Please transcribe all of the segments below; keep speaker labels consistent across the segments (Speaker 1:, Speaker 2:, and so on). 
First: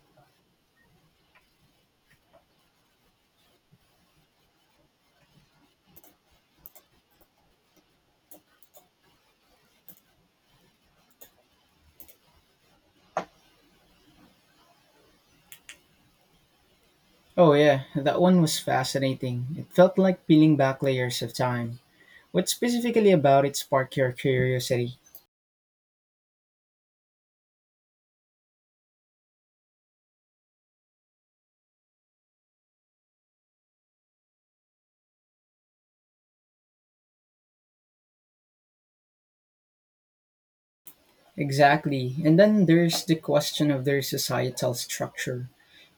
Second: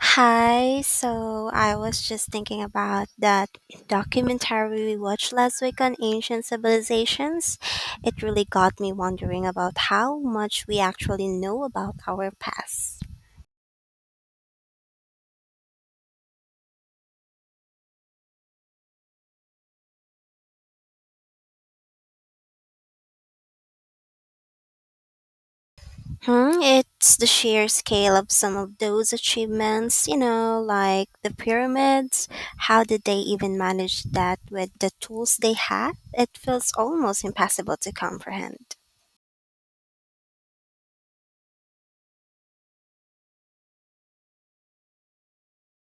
Speaker 1: Hi, so I was just thinking about that documentary we watched last week on ancient civilizations. It really got me wondering about how much we actually know about our past.
Speaker 2: Oh, yeah, that one was fascinating. It felt like peeling back layers of time. What specifically about it sparked your curiosity?
Speaker 1: It's the sheer scale of some of those achievements, like the pyramids. How did they even manage that with the tools they had? It feels almost impossible to comprehend.
Speaker 2: Exactly. And then there's the question of their societal structure.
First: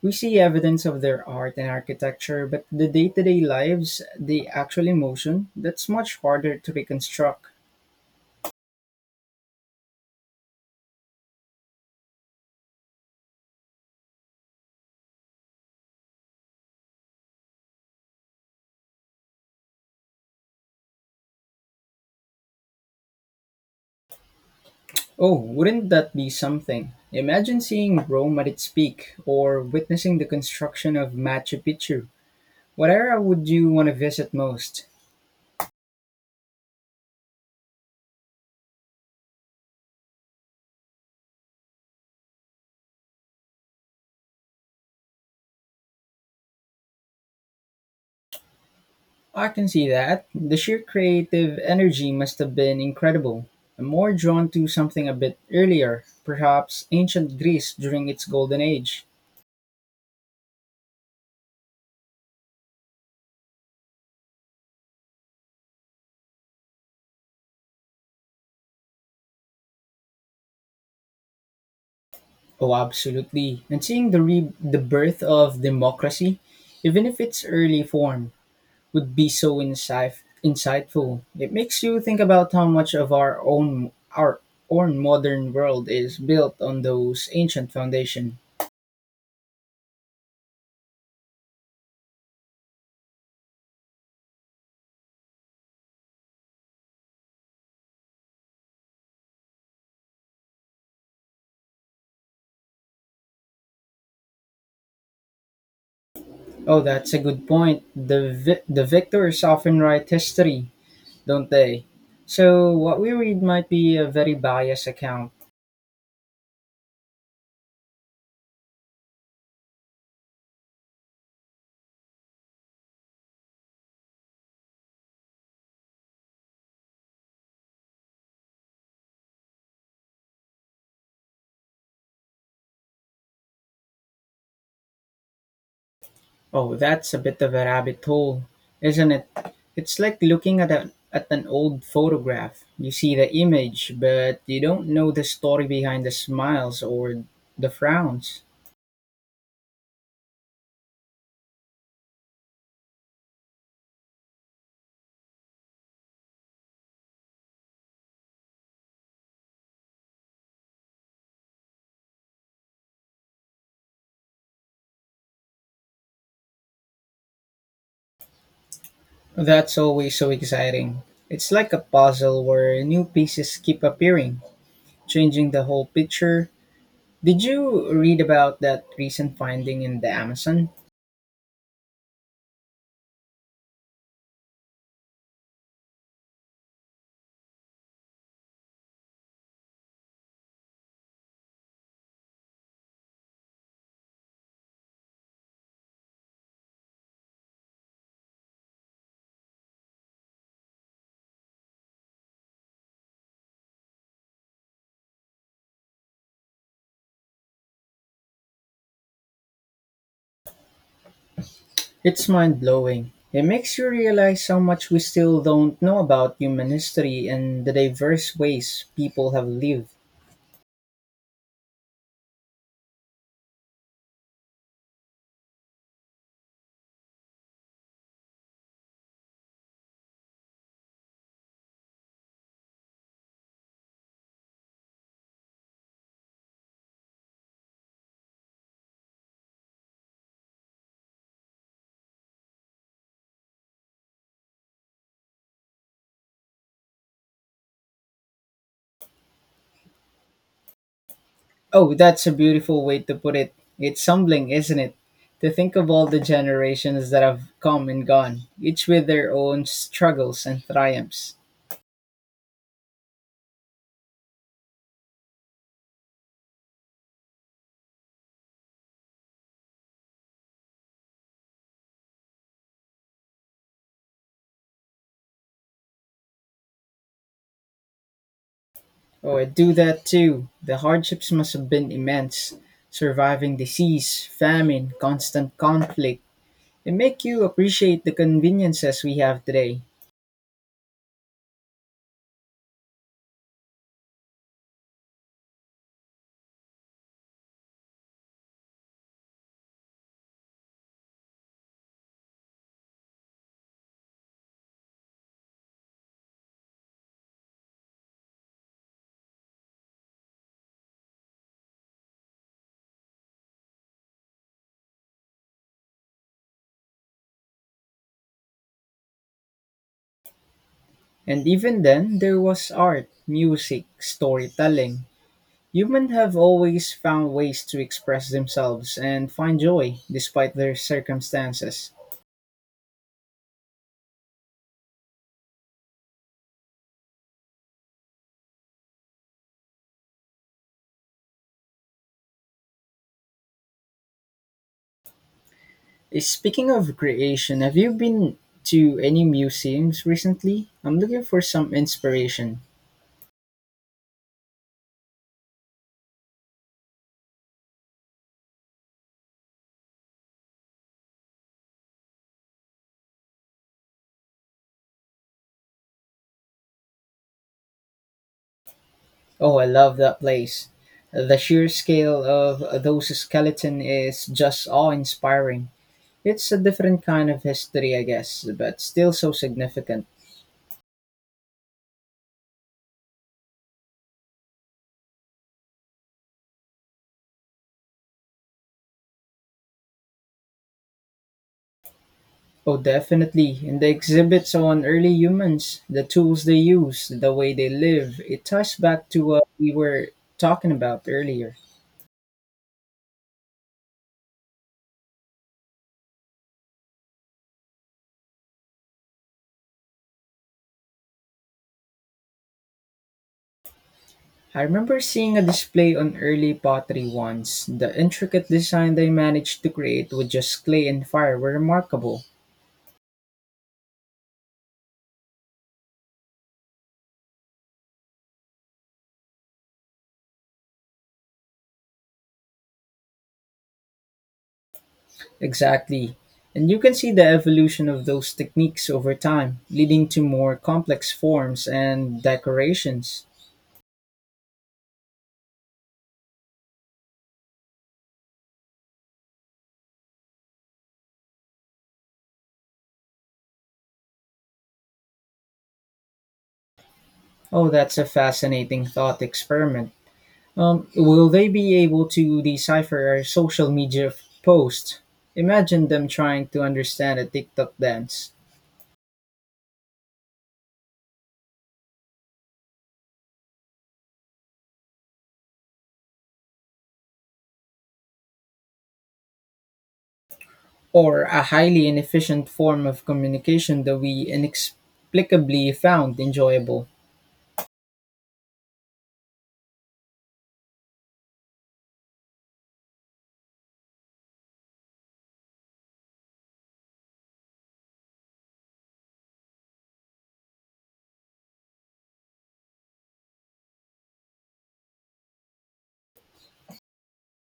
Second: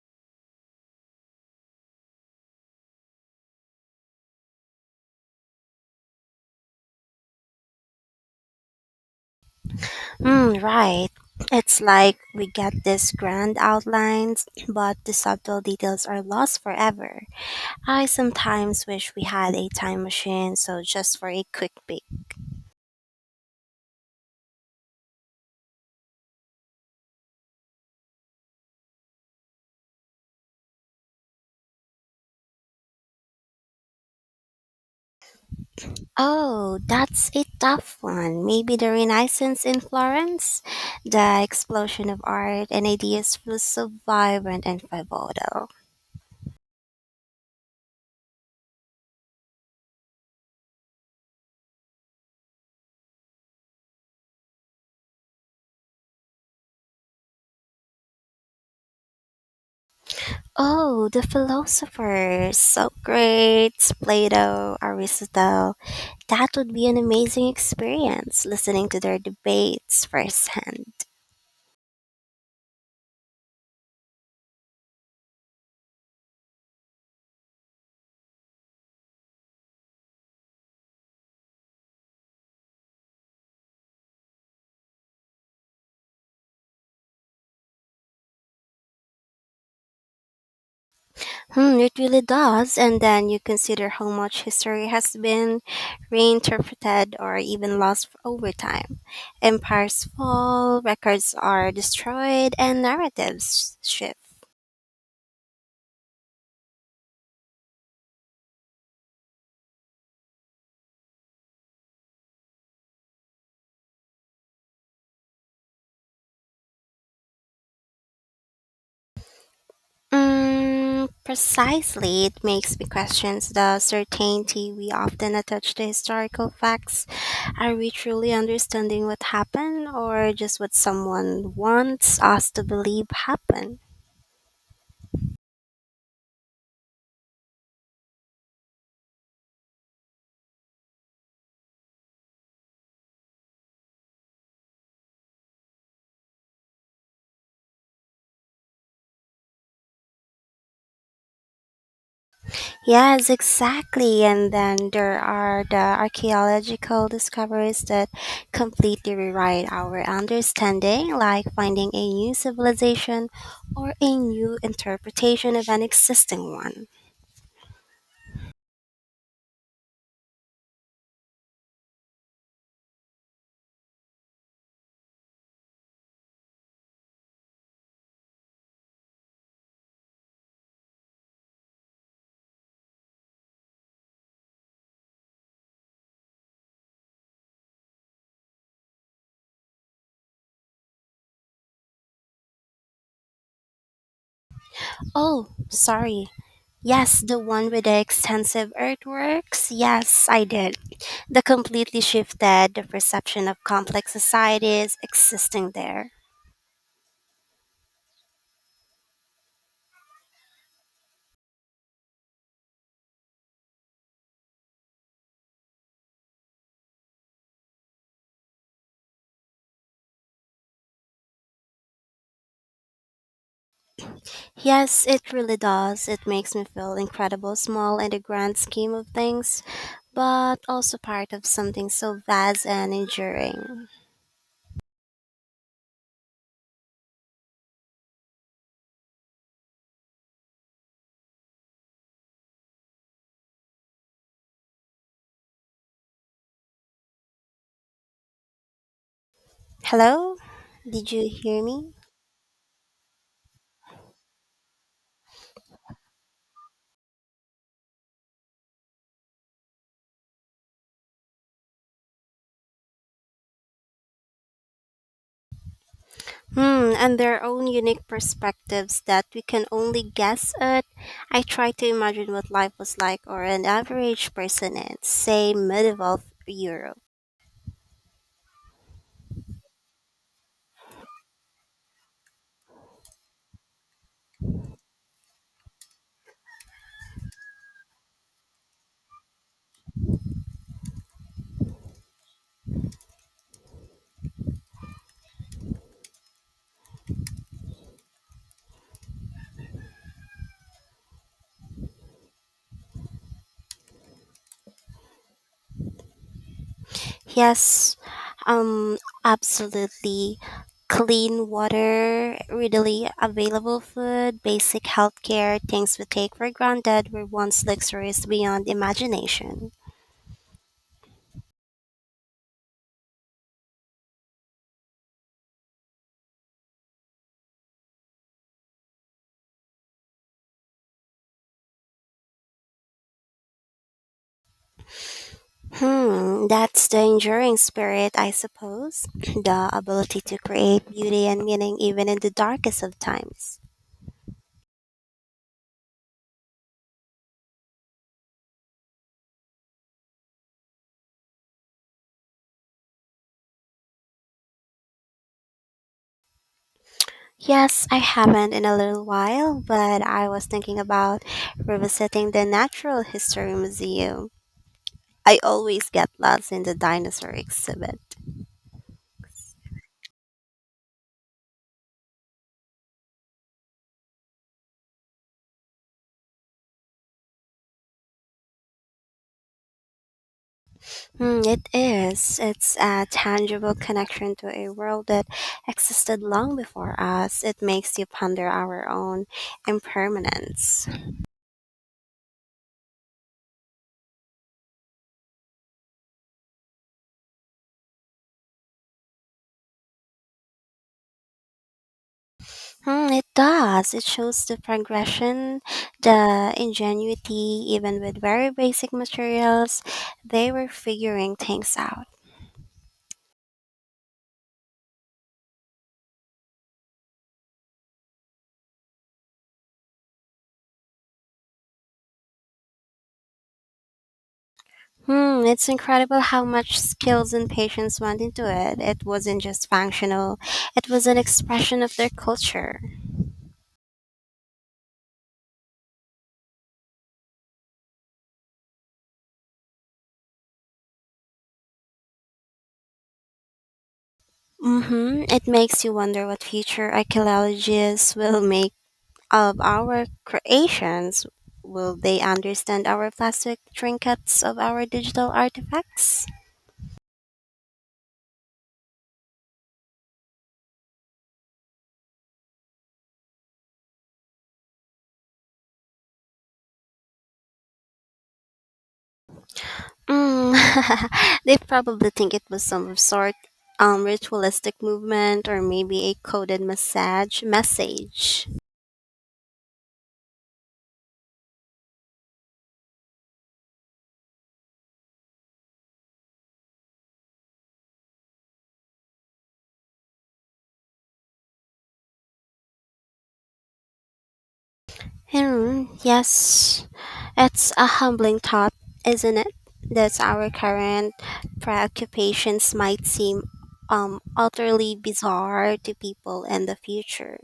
Speaker 2: We see evidence of their art and architecture, but the day to day lives, the actual emotion, that's much harder to reconstruct.
Speaker 1: Mm, right. It's like we get these grand outlines, but the subtle details are lost forever. I sometimes wish we had a time machine, so just for a quick peek.
Speaker 2: Oh, wouldn't that be something? Imagine seeing Rome at its peak, or witnessing the construction of Machu Picchu. What era would you want to visit most?
Speaker 1: Oh, that's a tough one. Maybe the Renaissance in Florence? The explosion of art and ideas was so vibrant and pivotal.
Speaker 2: I can see that. The sheer creative energy must have been incredible. I'm more drawn to something a bit earlier, perhaps ancient Greece during its golden age.
Speaker 1: Oh, the philosophers, Socrates, Plato, Aristotle. That would be an amazing experience listening to their debates firsthand.
Speaker 2: Oh, absolutely. And seeing the birth of democracy, even if its early form, would be so insightful. It makes you think about how much of our own modern world is built on those ancient foundation.
Speaker 1: It really does. And then you consider how much history has been reinterpreted or even lost over time. Empires fall, records are destroyed, and narratives shift.
Speaker 2: Oh, that's a good point. The victors often write history, don't they? So what we read might be a very biased account.
Speaker 1: Precisely, it makes me question the certainty we often attach to historical facts. Are we truly understanding what happened, or just what someone wants us to believe happened?
Speaker 2: Oh, that's a bit of a rabbit hole, isn't it? It's like looking at a at an old photograph. You see the image, but you don't know the story behind the smiles or the frowns.
Speaker 1: Yes, exactly. And then there are the archaeological discoveries that completely rewrite our understanding, like finding a new civilization or a new interpretation of an existing one.
Speaker 2: That's always so exciting. It's like a puzzle where new pieces keep appearing, changing the whole picture. Did you read about that recent finding in the Amazon?
Speaker 1: Oh, sorry. Yes, the one with the extensive earthworks. Yes, I did. That completely shifted the perception of complex societies existing there.
Speaker 2: It's mind-blowing. It makes you realize how much we still don't know about human history and the diverse ways people have lived.
Speaker 1: Yes, it really does. It makes me feel incredible small in the grand scheme of things, but also part of something so vast and enduring. Hello? Did you hear me?
Speaker 2: Oh, that's a beautiful way to put it. It's humbling, isn't it? To think of all the generations that have come and gone, each with their own struggles and triumphs.
Speaker 1: And their own unique perspectives that we can only guess at. I try to imagine what life was like or an average person in, say, medieval Europe.
Speaker 2: Oh, I do that too. The hardships must have been immense. Surviving disease, famine, constant conflict. They make you appreciate the conveniences we have today.
Speaker 1: Yes, um, absolutely. Clean water, readily available food, basic healthcare, things we take for granted were once luxuries beyond imagination.
Speaker 2: And even then, there was art, music, storytelling. Humans have always found ways to express themselves and find joy despite their circumstances.
Speaker 1: That's the enduring spirit, I suppose. The ability to create beauty and meaning even in the darkest of times.
Speaker 2: Speaking of creation, have you been to any museums recently? I'm looking for some inspiration.
Speaker 1: Yes, I haven't in a little while, but I was thinking about revisiting the Natural History Museum. I always get lost in the dinosaur exhibit.
Speaker 2: Oh, I love that place. The sheer scale of those skeleton is just awe inspiring. It's a different kind of history, I guess, but still so significant.
Speaker 1: It is. It's a tangible connection to a world that existed long before us. It makes you ponder our own impermanence.
Speaker 2: Oh, definitely. In the exhibits on early humans, the tools they use, the way they live, it ties back to what we were talking about earlier.
Speaker 1: It does. It shows the progression, the ingenuity, even with very basic materials, they were figuring things out.
Speaker 2: I remember seeing a display on early pottery once. The intricate design they managed to create with just clay and fire were remarkable.
Speaker 1: It's incredible how much skills and patience went into it. It wasn't just functional, it was an expression of their culture.
Speaker 2: Exactly. And you can see the evolution of those techniques over time, leading to more complex forms and decorations.
Speaker 1: Mm-hmm. It makes you wonder what future archaeologists will make of our creations. Will they understand our plastic trinkets of our digital artifacts?
Speaker 2: Oh, that's a fascinating thought experiment. Will they be able to decipher our social posts? Imagine them trying to understand a TikTok dance
Speaker 1: Mm, they probably think it was some sort ritualistic movement or maybe a coded massage message.
Speaker 2: or a highly inefficient form of communication that we inexplicably found enjoyable.
Speaker 1: Yes, it's a humbling thought, isn't it? That our current preoccupations might seem utterly bizarre to people in the future.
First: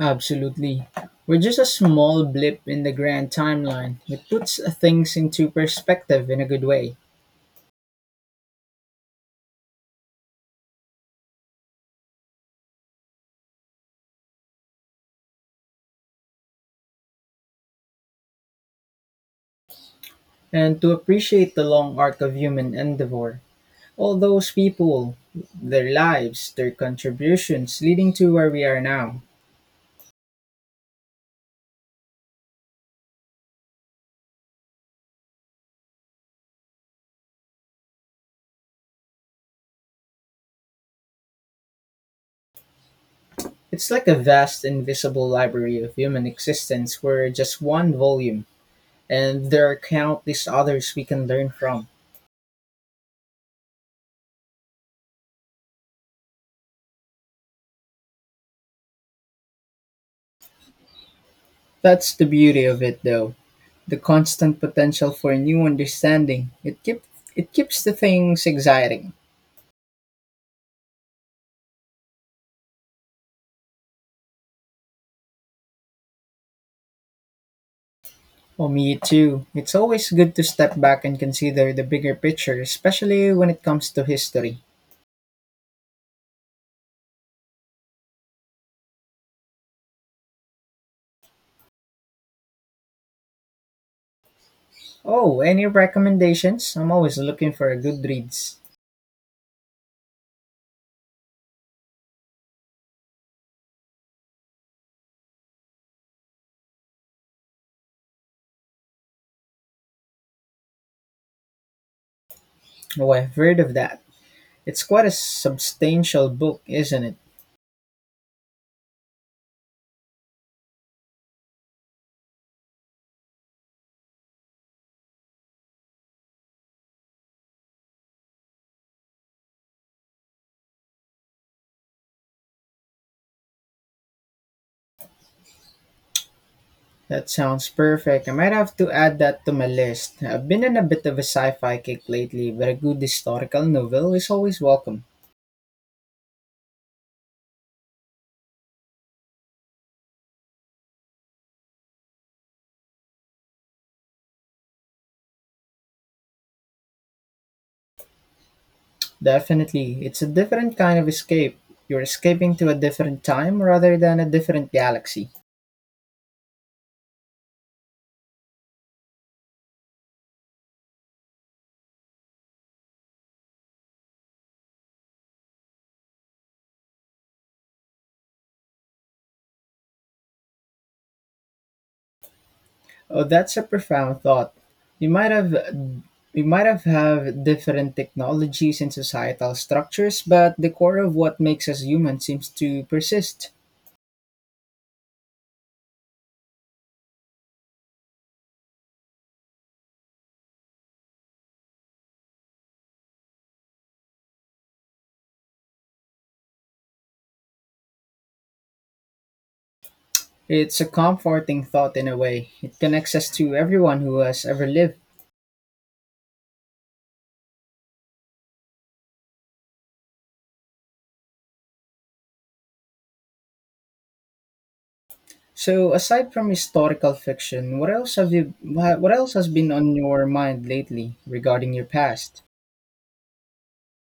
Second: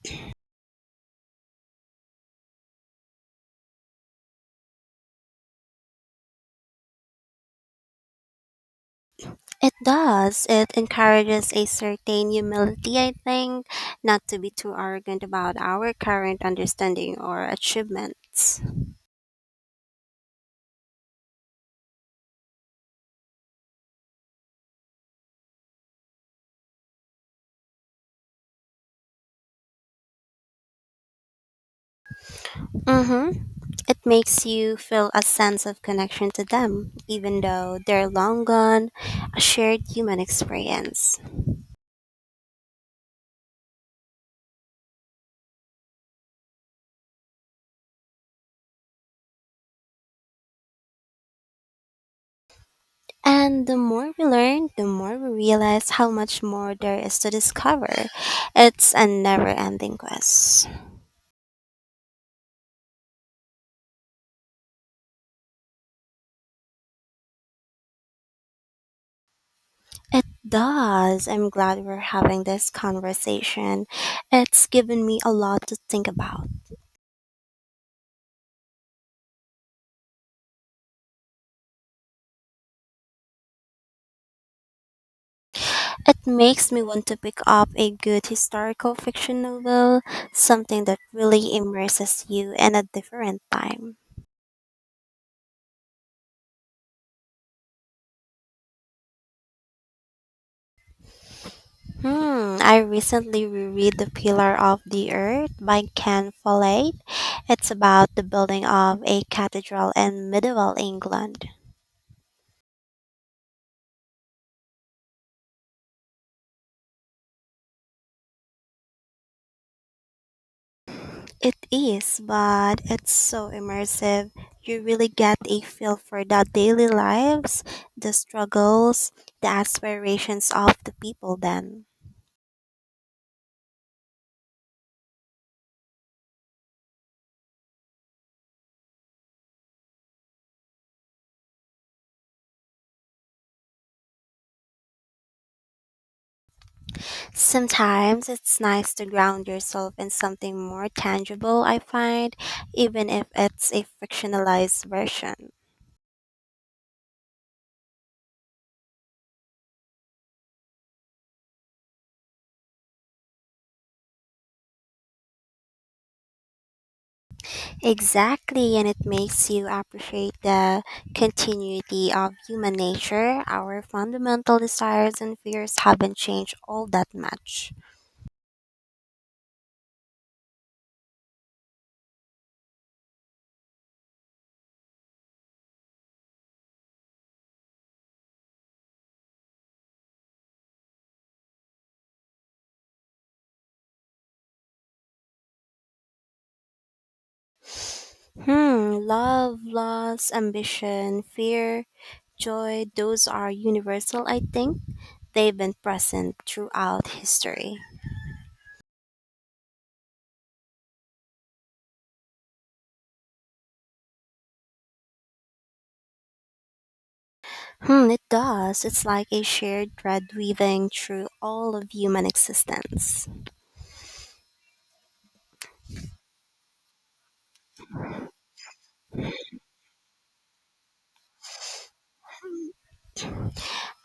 Speaker 2: Absolutely. We're just a small blip in the grand timeline that puts things into perspective in a good way
Speaker 1: It does. It encourages a certain humility, I think, not to be too arrogant about our current understanding or achievements.
Speaker 2: and to appreciate the long arc of human endeavor. All those people, their lives, their contributions leading to where we are now.
Speaker 1: Mm-hmm. It makes you feel a sense of connection to them, even though they're long gone, a shared human experience.
Speaker 2: It's like a vast, invisible library of human existence where just one volume, and there are countless others we can learn from.
Speaker 1: And the more we learn, the more we realize how much more there is to discover. It's a never ending quest.
Speaker 2: That's the beauty of it, though the constant potential for new understanding. It keeps the things exciting.
Speaker 1: It does. I'm glad we're having this conversation. It's given me a lot to think about.
Speaker 2: For me too. It's always good to step back and consider the bigger picture, especially when it comes to history.
Speaker 1: It makes me want to pick up a good historical fiction novel, something that really immerses you in a different time.
Speaker 2: Oh, any recommendations? I'm always looking for a Goodreads.
Speaker 1: I recently reread The Pillar of the Earth by Ken Follett. It's about the building of a cathedral in medieval England.
Speaker 2: Oh, I've heard of that. It's quite a substantial book, isn't it?
Speaker 1: It is, but it's so immersive. You really get a feel for the daily lives, the struggles, the aspirations of the people then.
Speaker 2: That sounds perfect. I might have to add that to my list. I've been in a bit of a sci-fi kick lately, but a good historical novel is always welcome.
Speaker 1: Sometimes it's nice to ground yourself in something more tangible, I find, even if it's a fictionalized version.
Speaker 2: Definitely. It's a different kind of escape. You're escaping to a different time rather than a different galaxy.
Speaker 1: Exactly, and it makes you appreciate the continuity of human nature. Our fundamental desires and fears haven't changed all that much.
Speaker 2: Oh, that's a profound thought. We might have we might have different technologies and societal structures, but the core of what makes us human seems to persist.
Speaker 1: Love, loss, ambition, fear, joy, those are universal, I think. They've been present throughout history.
Speaker 2: It's a comforting thought in a way. It connects us to everyone who has ever lived.
Speaker 1: It does. It's like a shared thread weaving through all of human existence.
Speaker 2: So, aside from historical fiction, what else has been on your mind lately regarding your past?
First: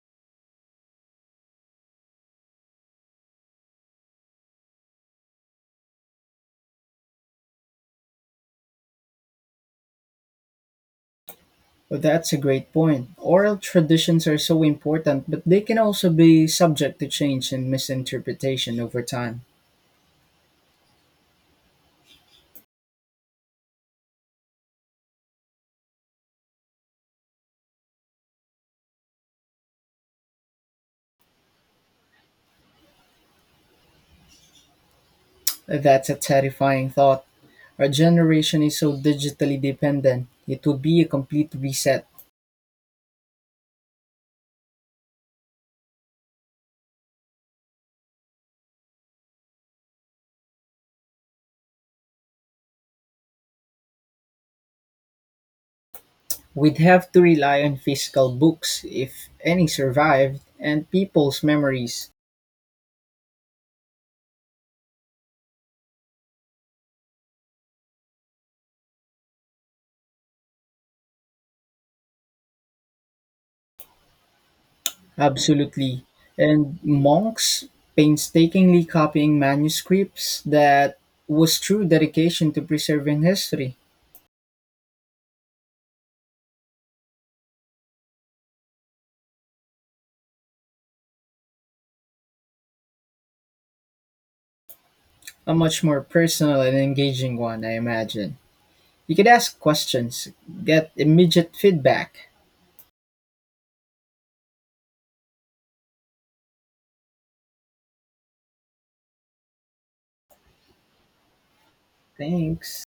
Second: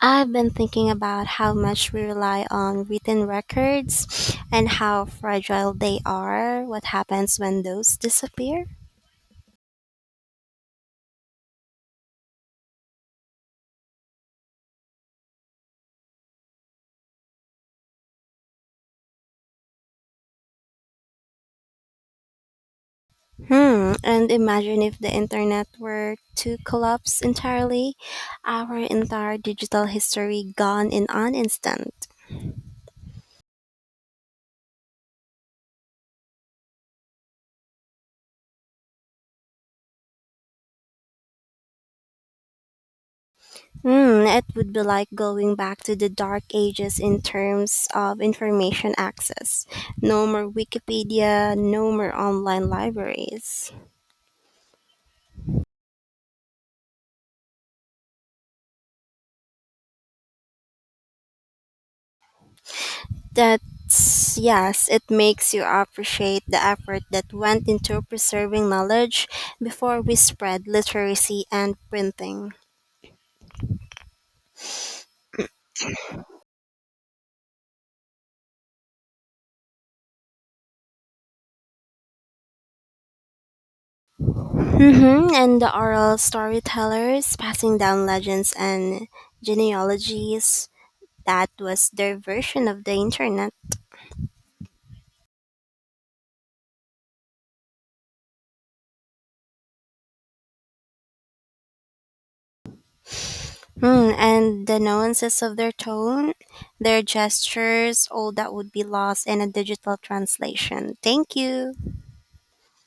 Speaker 1: I've been thinking about how much we rely on written records and how fragile they are, what happens when those disappear.
Speaker 2: Well, that's a great point. Oral traditions are so important, but they can also be subject to change and misinterpretation over time.
Speaker 1: And imagine if the internet were to collapse entirely, our entire digital history gone in an instant.
Speaker 2: That's a terrifying thought. Our generation is so digitally dependent; it would be a complete reset.
Speaker 1: It would be like going back to the dark ages in terms of information access. No more Wikipedia, no more online libraries.
Speaker 2: We'd have to rely on physical books, if any survived, and people's memories.
Speaker 1: That's, yes, it makes you appreciate the effort that went into preserving knowledge before we spread literacy and printing.
Speaker 2: Absolutely. And monks painstakingly copying manuscripts that was true dedication to preserving history.
Speaker 1: Mm-hmm. And the oral storytellers passing down legends and genealogies, that was their version of the internet.
Speaker 2: A much more personal and engaging one, I imagine. You could ask questions, get immediate feedback.
Speaker 1: And the nuances of their tone, their gestures, all that would be lost in a digital translation. Thank you.
Speaker 2: Thanks.